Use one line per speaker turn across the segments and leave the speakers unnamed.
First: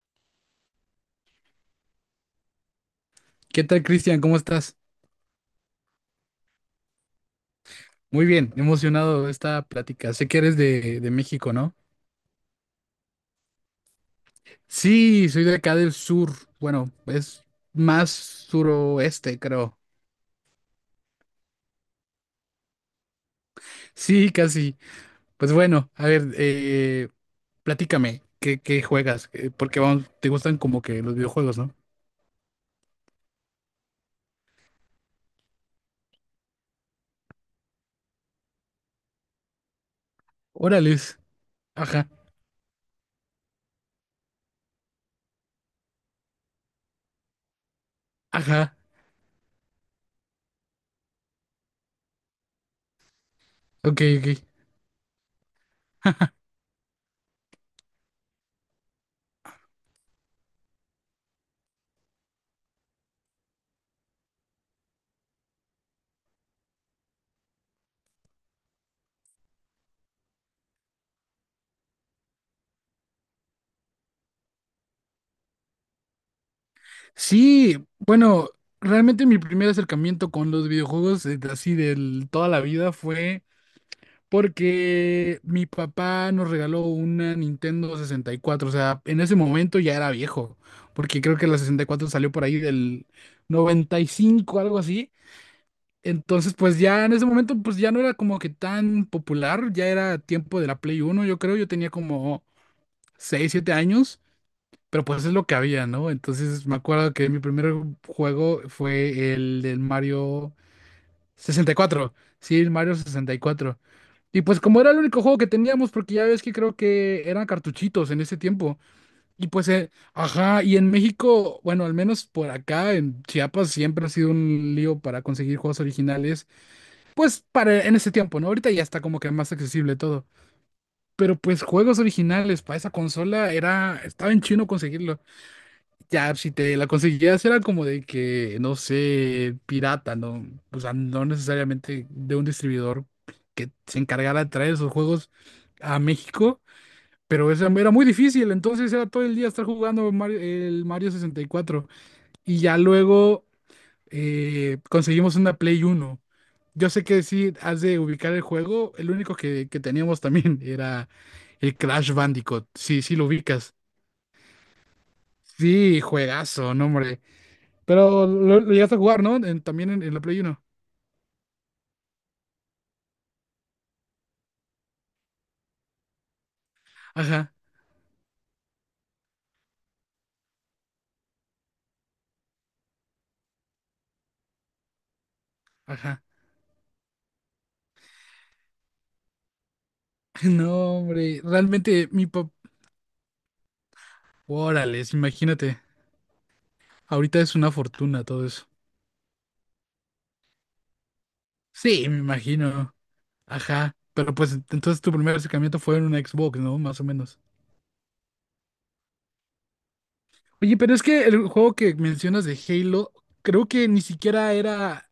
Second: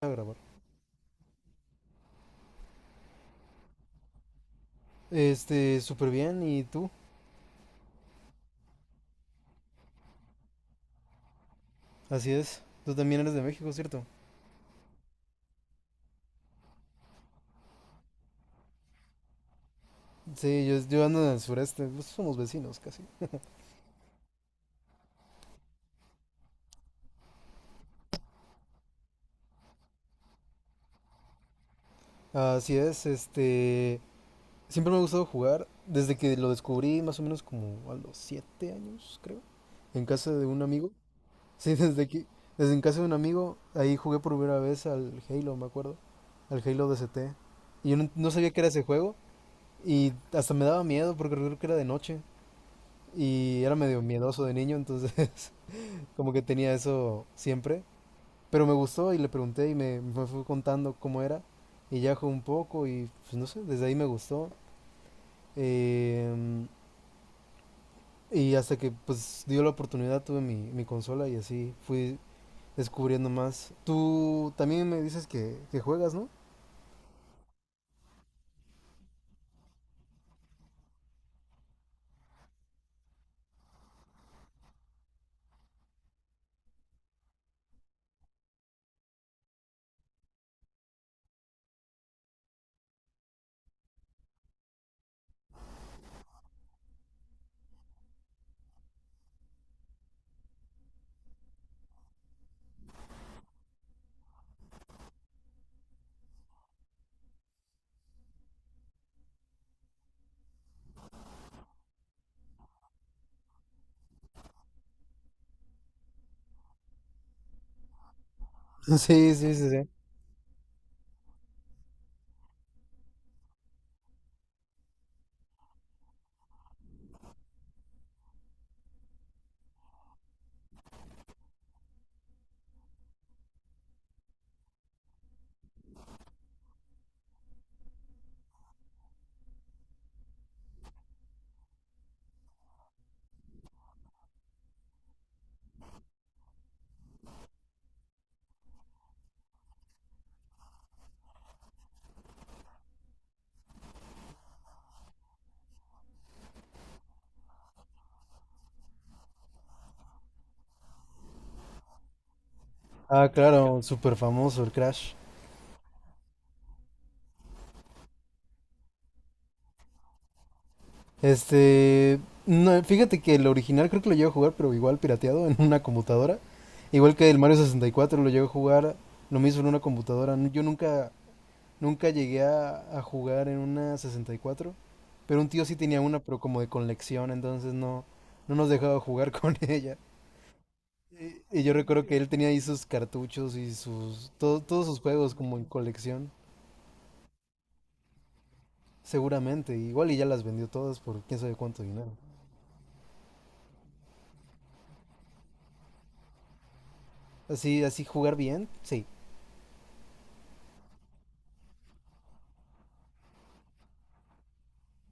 A grabar.
¿Qué tal, Cristian? ¿Cómo estás?
Súper bien, ¿y tú?
Muy bien, emocionado de esta plática. Sé que eres de México, ¿no?
Así es. Tú también eres de México, ¿cierto?
Sí, soy de acá del sur. Bueno, es más suroeste, creo.
Sí, yo ando en el sureste, pues somos vecinos casi.
Sí, casi. Pues bueno, a ver, platícame, ¿qué juegas? Porque vamos, te gustan como que los videojuegos, ¿no?
Así es, Siempre me ha gustado jugar, desde que lo descubrí más o menos como a los siete años, creo, en casa de un amigo.
Órales.
Sí,
Ajá,
desde en casa de un amigo, ahí jugué por primera vez al Halo, me acuerdo, al Halo D S T. Y yo no sabía que era
ajá.
ese juego, y hasta me daba miedo porque creo que era de noche, y era
Ok,
medio
ok.
miedoso de niño, entonces... Como que tenía eso siempre. Pero me gustó y le pregunté y me fue contando cómo era. Y ya jugué un poco y pues no sé, desde ahí me gustó. Eh, y hasta que pues dio la oportunidad tuve mi consola y así fui descubriendo más. Tú también me dices que juegas, ¿no?
Sí, bueno, realmente mi primer acercamiento con los videojuegos, así de toda la vida, fue porque mi papá nos regaló una Nintendo 64, o sea, en ese momento ya era viejo, porque creo que la 64 salió por ahí del 95, algo así. Entonces, pues ya en ese momento, pues ya no era como que tan popular, ya era tiempo de la Play 1. Yo creo, yo tenía como 6, 7 años, pero pues es lo que había, ¿no? Entonces me acuerdo que mi primer juego fue el del Mario 64, sí, el Mario 64. Y pues como era el único juego que teníamos, porque ya ves que creo que eran cartuchitos en ese tiempo.
Sí,
Y
sí,
pues,
sí, sí.
ajá, y en México, bueno, al menos por acá, en Chiapas, siempre ha sido un lío para conseguir juegos originales. Pues para en ese tiempo, ¿no? Ahorita ya está como que más accesible todo. Pero pues juegos originales para esa consola era, estaba en chino conseguirlo. Ya, si te la conseguías era como de que, no sé, pirata, ¿no? O sea, no necesariamente de un distribuidor que se encargara de traer esos juegos a México, pero eso era muy difícil, entonces era todo el día estar jugando el Mario 64. Y cuatro. Y ya luego conseguimos una Play 1. Yo sé que sí, has de ubicar el juego, el único que teníamos también era el Crash Bandicoot, sí, sí lo
Ah,
ubicas.
claro, súper famoso el Crash.
Sí, juegazo, no, hombre. Pero lo llegaste a jugar, ¿no? También en la Play 1.
Este, no, fíjate que el original creo que lo llevo a jugar, pero igual pirateado en una computadora. Igual que el
Ajá,
Mario 64 lo llevo a jugar, lo mismo en una computadora. N- Yo nunca, Nunca llegué a jugar en una 64, pero un tío sí tenía una,
ajá.
pero como de colección, entonces no, no nos dejaba jugar con ella.
No, hombre,
Y yo recuerdo
realmente
que
mi
él tenía
papá.
ahí sus cartuchos y sus, todos sus
Órale,
juegos como en
imagínate.
colección,
Ahorita es una fortuna todo eso.
seguramente. Igual y ya las vendió todas por quién sabe cuánto
Sí,
dinero.
me imagino. Ajá. Pero pues entonces tu primer acercamiento fue en una Xbox, ¿no? Más o menos.
Así, así jugar bien, sí.
Oye, pero es que el juego que mencionas de Halo, creo que ni siquiera era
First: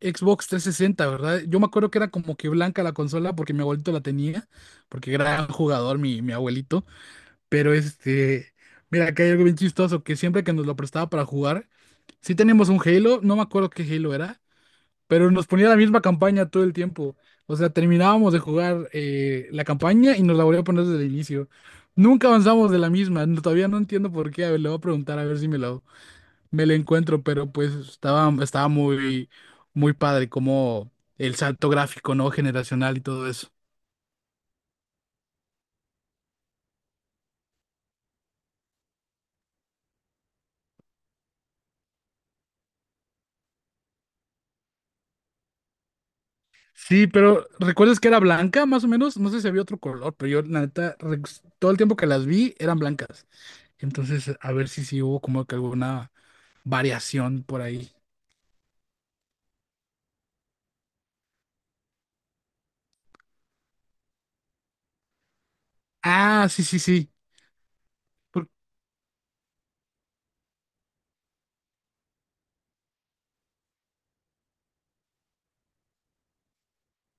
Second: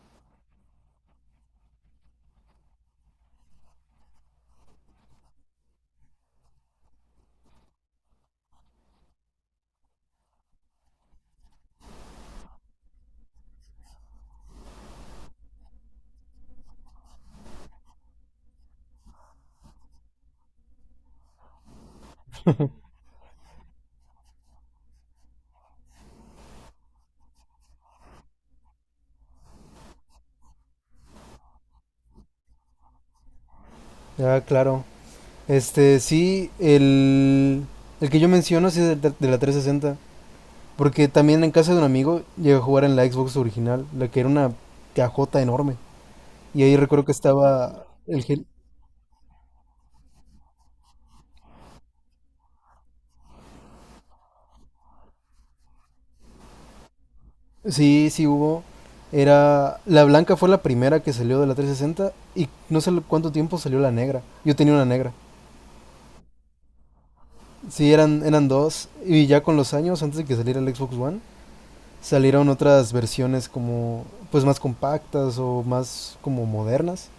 Xbox 360, ¿verdad? Yo me acuerdo que era como que blanca la consola porque mi abuelito la tenía, porque gran jugador mi abuelito. Pero este, mira, acá hay algo bien chistoso, que siempre que nos lo prestaba para jugar, sí teníamos un Halo, no me acuerdo qué Halo era, pero nos ponía la misma campaña todo el tiempo. O sea, terminábamos de jugar la campaña y nos la volvía a poner desde el inicio. Nunca avanzamos de la misma, todavía no entiendo por qué, a ver, le voy a preguntar a ver si me lo encuentro, pero pues estaba muy, muy padre como el salto gráfico, ¿no? Generacional y todo eso.
Ya, claro. Este, sí, el que yo menciono sí es de la 360. Porque también en casa de un amigo llegué a jugar en la Xbox original, la que era una cajota enorme. Y ahí recuerdo
Sí,
que
pero
estaba
¿recuerdas que era
el Hel-.
blanca más o menos? No sé si había otro color, pero yo la neta, todo el tiempo que las vi eran blancas. Entonces, a ver si sí hubo como que alguna variación por ahí.
Sí, sí hubo. Era... La blanca fue la primera que salió de la 360 y no sé cuánto tiempo salió la negra. Yo tenía una negra.
Ah, sí, sí, sí.
Sí, eran
Por-
dos. Y ya con los años, antes de que saliera el Xbox One, salieron otras versiones como pues más compactas o más como modernas.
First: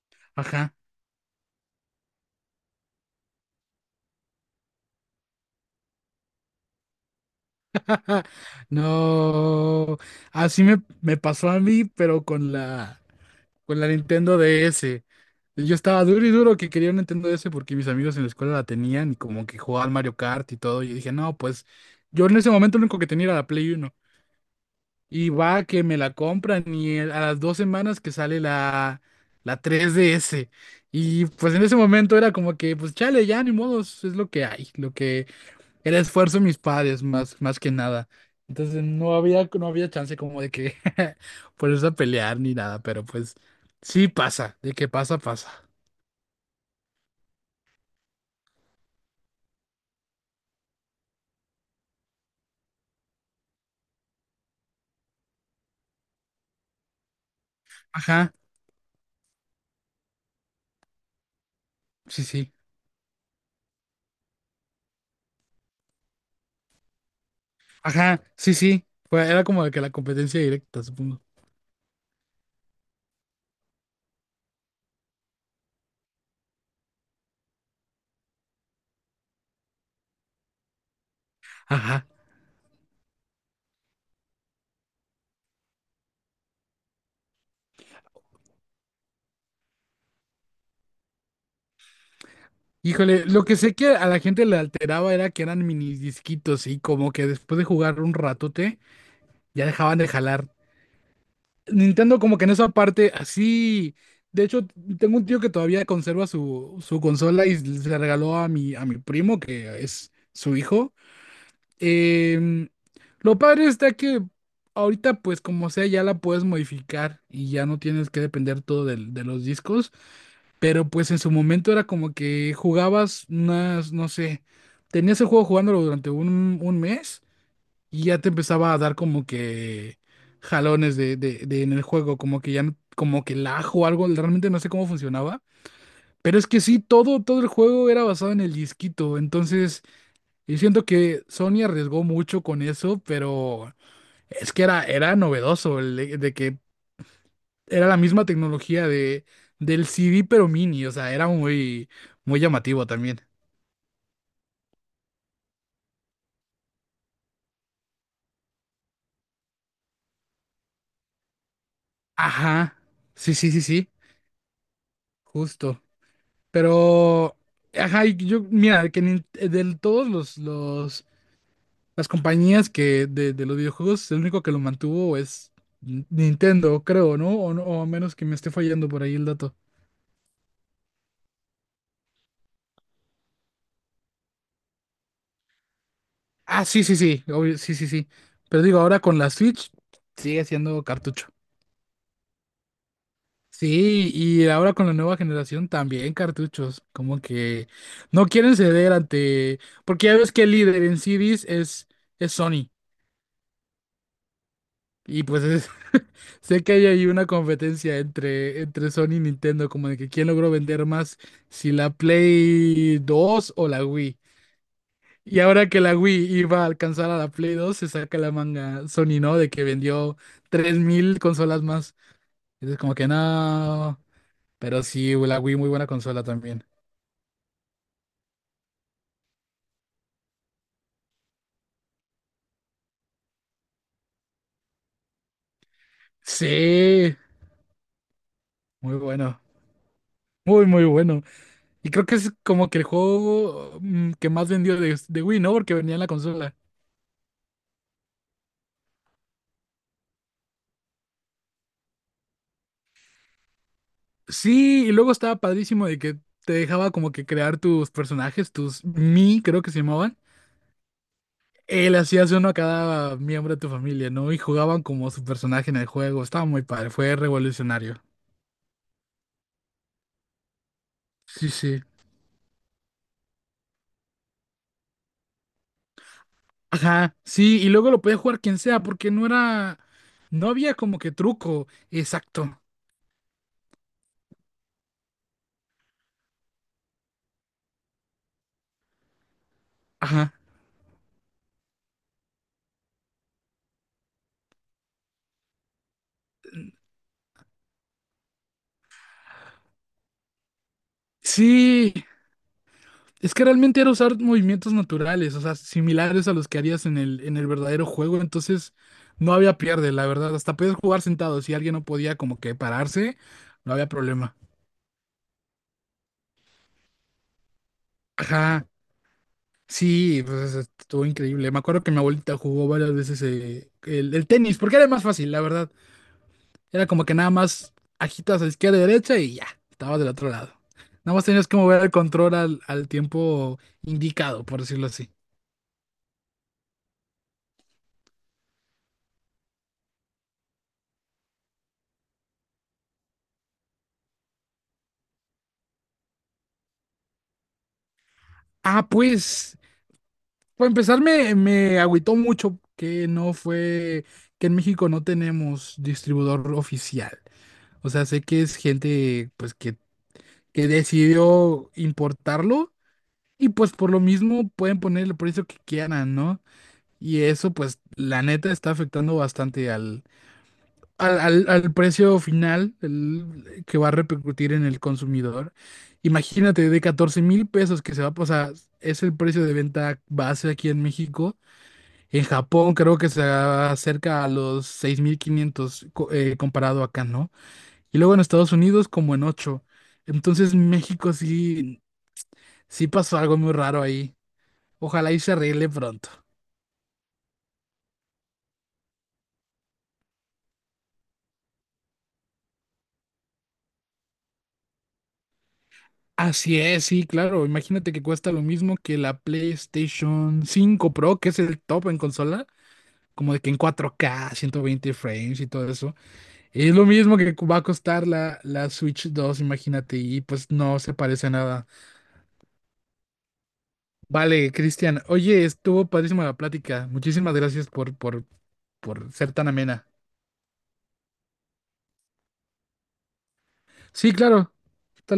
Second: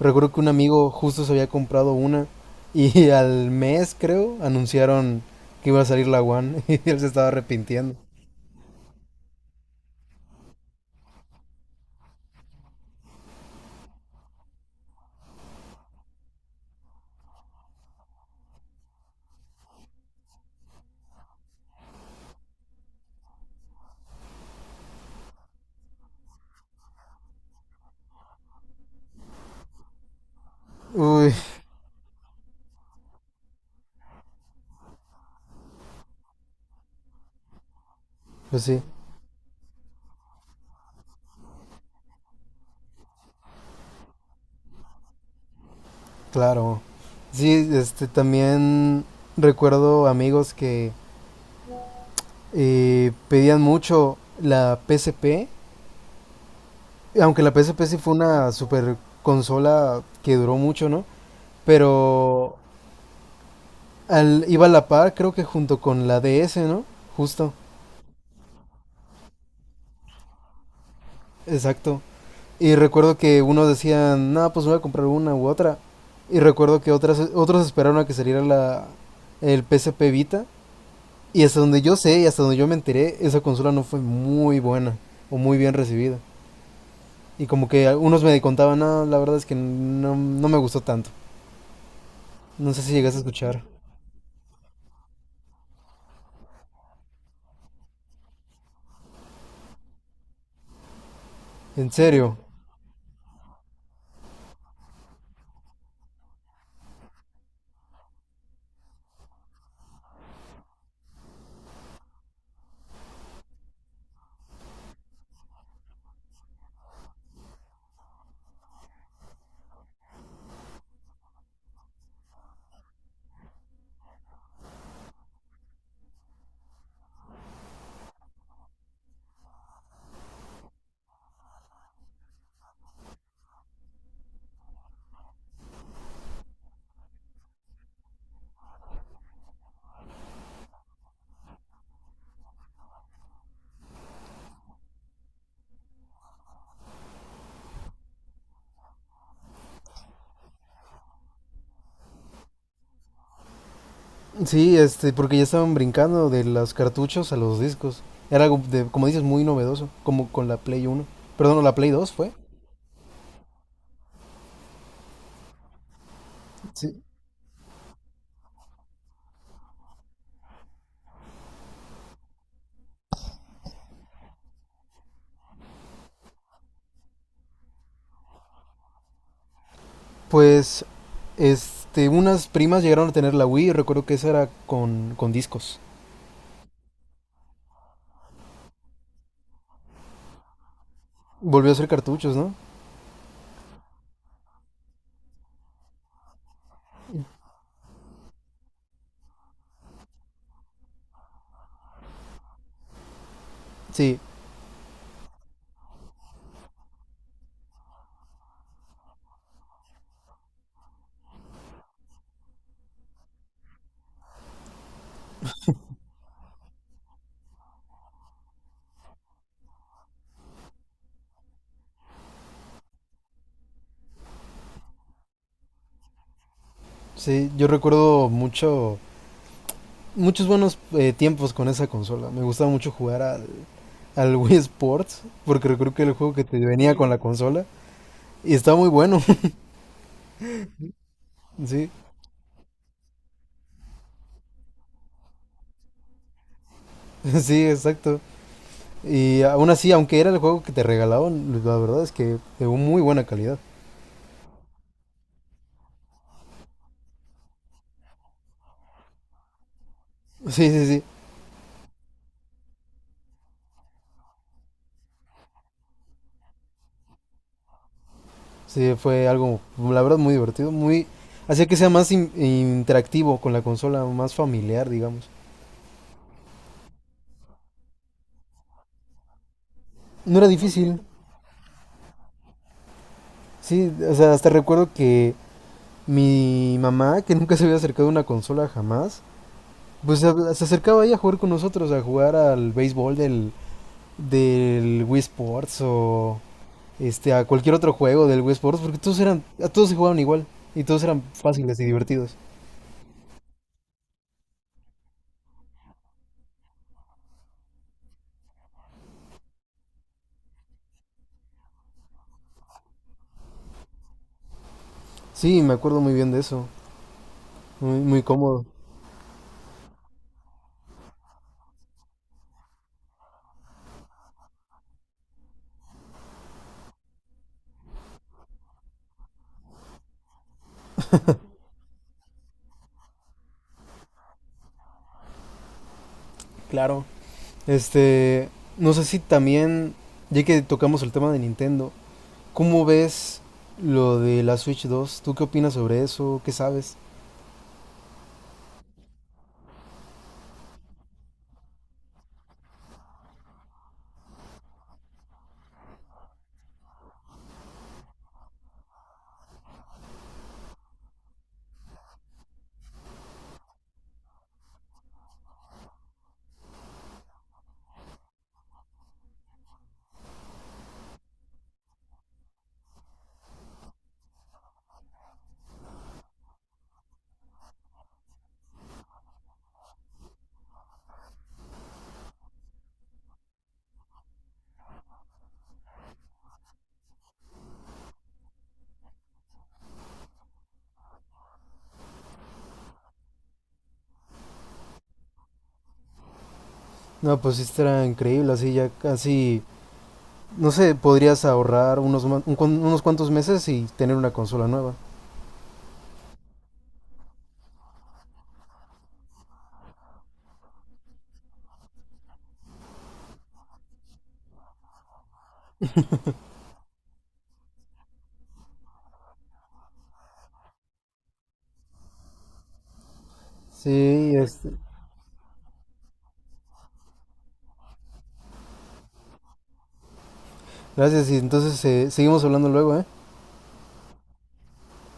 Recuerdo que un
Ajá.
amigo justo se había comprado una y al mes creo anunciaron que iba a salir la One, y él se estaba arrepintiendo.
No. Así me pasó a mí, pero con la Nintendo DS. Yo estaba duro y duro que quería un Nintendo DS porque mis amigos en la escuela la tenían y como que jugaban Mario Kart y todo. Y dije, no, pues yo en ese momento lo único que tenía era la Play 1. Y va que me la compran y a las 2 semanas que sale la 3DS Y
Uy,
pues en ese momento era como que, pues chale, ya ni modos, es lo que hay, lo que era esfuerzo de mis padres más que nada.
pues sí,
Entonces no había chance como de que ponerse a pelear ni nada, pero pues sí pasa, de que pasa, pasa.
claro. Sí, este también recuerdo amigos que pedían mucho la PSP, aunque la PSP sí fue
Ajá,
una super consola que duró mucho, ¿no?
sí, sí.
Pero al, iba a la par, creo que junto con la DS, ¿no? Justo,
Ajá, sí, sí. Era como de que la competencia directa, supongo.
exacto. Y recuerdo que unos decían, no, pues voy a comprar una u otra. Y recuerdo que otras, otros esperaron a que saliera el PSP Vita. Y hasta donde yo
Ajá.
sé y hasta donde yo me enteré, esa consola no fue muy buena o muy bien recibida. Y como que algunos me contaban, no, la verdad es que no me gustó tanto. No sé si llegaste a
Híjole, lo que
escuchar.
sé que a la gente le alteraba era que eran mini disquitos y como que después de jugar un ratote ya dejaban de jalar.
¿En
Nintendo
serio?
como que en esa parte así, de hecho tengo un tío que todavía conserva su consola y se la regaló a mi primo que es su hijo. Em, lo padre está que ahorita pues como sea ya la puedes modificar y ya no tienes que depender todo de los discos. Pero pues en su momento era como que jugabas unas, no sé, tenías el juego jugándolo durante un mes y ya te empezaba a dar como que jalones de en el juego, como que ya, como que lag o algo, realmente no sé cómo funcionaba. Pero es que sí, todo el juego era basado en el disquito, entonces yo siento que Sony arriesgó mucho con eso, pero es que era novedoso el de que era la misma tecnología del CD, pero mini, o sea, era muy, muy llamativo también.
Sí, este, porque ya estaban brincando de los cartuchos a los discos. Era algo, de, como dices, muy novedoso, como con la Play Uno. Perdón, ¿o la Play Dos fue?
Ajá, sí, sí, sí, sí, justo.
Sí.
Pero, ajá, y yo, mira, que de todos las compañías de los videojuegos, el único que lo mantuvo es Nintendo, creo, ¿no? O a menos que me esté fallando por ahí el dato.
Pues, este, unas primas llegaron a tener la Wii, recuerdo que esa era con discos.
Ah, sí, sí, sí, obvio, sí, sí, sí. Pero digo, ahora con la Switch sigue siendo cartucho.
Volvió a ser cartuchos, ¿no?
Sí, y ahora con la nueva generación también cartuchos, como que no quieren ceder ante, porque ya ves que el líder en CDs es Sony,
Sí,
y pues sé que hay ahí una competencia entre Sony y Nintendo, como de que quién logró vender más, si la Play 2 o la Wii. Y ahora que la Wii iba a alcanzar a la Play 2 se saca la manga Sony, ¿no? De que vendió 3,000 consolas más. Entonces como que no, pero sí, la Wii muy buena consola.
sí, yo recuerdo mucho, muchos buenos tiempos con esa consola. Me gustaba mucho jugar al Wii Sports, porque recuerdo que era el juego que te venía con
Sí,
la consola, y estaba muy
muy
bueno,
bueno, muy, muy bueno. Y
sí.
creo que es como que el juego que más vendió de Wii, ¿no? Porque venía en la consola.
Sí, exacto. Y aún así, aunque era el juego que te regalaban, la verdad es que de muy buena calidad.
Sí, y luego estaba padrísimo de que te dejaba como que crear tus personajes, tus Mi, creo que se llamaban.
Sí, sí, sí.
Él hacías uno a cada miembro de tu familia, ¿no? Y jugaban como su personaje en el juego. Estaba muy padre, fue revolucionario.
Sí, fue algo, la verdad, muy divertido. Muy.
Sí,
Hacía que
sí.
sea más interactivo con la consola, más familiar, digamos.
Ajá, sí, y luego lo podía jugar quien sea, porque no era,
No era
no había como
difícil.
que truco, exacto.
Sí, o sea, hasta recuerdo que mi mamá, que nunca se había acercado a una consola jamás, pues
Ajá.
se acercaba ahí a jugar con nosotros, a jugar al béisbol del Wii Sports o este, a cualquier otro juego del Wii Sports, porque todos eran, a todos se jugaban igual y todos eran fáciles y
Sí,
divertidos.
es que realmente era usar movimientos naturales, o sea, similares a los que harías en el verdadero juego, entonces no había pierde, la verdad. Hasta podías jugar sentado, si alguien no podía como que pararse, no había problema.
Sí, me acuerdo muy bien de eso, muy, muy cómodo.
Ajá, sí, pues estuvo increíble. Me acuerdo que mi abuelita jugó varias veces el tenis, porque era más fácil, la verdad. Era como que nada más agitas a izquierda y derecha y ya, estabas del otro lado. Nada más tenías que mover el control al tiempo indicado, por decirlo así.
Claro. Este, no sé si también, ya que tocamos el tema de Nintendo, ¿cómo ves lo de la Switch dos? ¿Tú qué opinas sobre eso? ¿Qué sabes?
Ah, pues. Para empezar, me agüitó mucho que no fue, que en México no tenemos distribuidor oficial. O sea, sé que es gente pues que decidió importarlo y pues por lo mismo pueden poner el precio que quieran, ¿no? Y eso pues la neta está afectando bastante al precio final que va a repercutir en el consumidor. Imagínate de 14,000 pesos que se va a pasar, es el precio de venta base aquí en México. En Japón creo que se acerca a los 6.500 comparado acá, ¿no? Y luego en Estados Unidos como en 8. Entonces México sí, sí pasó algo muy raro ahí. Ojalá y se arregle pronto.
No, pues esto era increíble, así ya casi, no sé, podrías ahorrar unos, un unos cuantos meses y tener una consola nueva.
Así es, sí, claro. Imagínate que cuesta lo mismo que la PlayStation 5 Pro, que es el top en consola, como de que en 4K, 120 frames y todo eso. Es lo mismo que va a costar la Switch 2, imagínate, y pues no se parece a nada.
Sí,
Vale,
este,
Cristian. Oye, estuvo padrísima la plática. Muchísimas gracias por ser tan amena.
gracias y entonces seguimos hablando luego, ¿eh?
Sí, claro.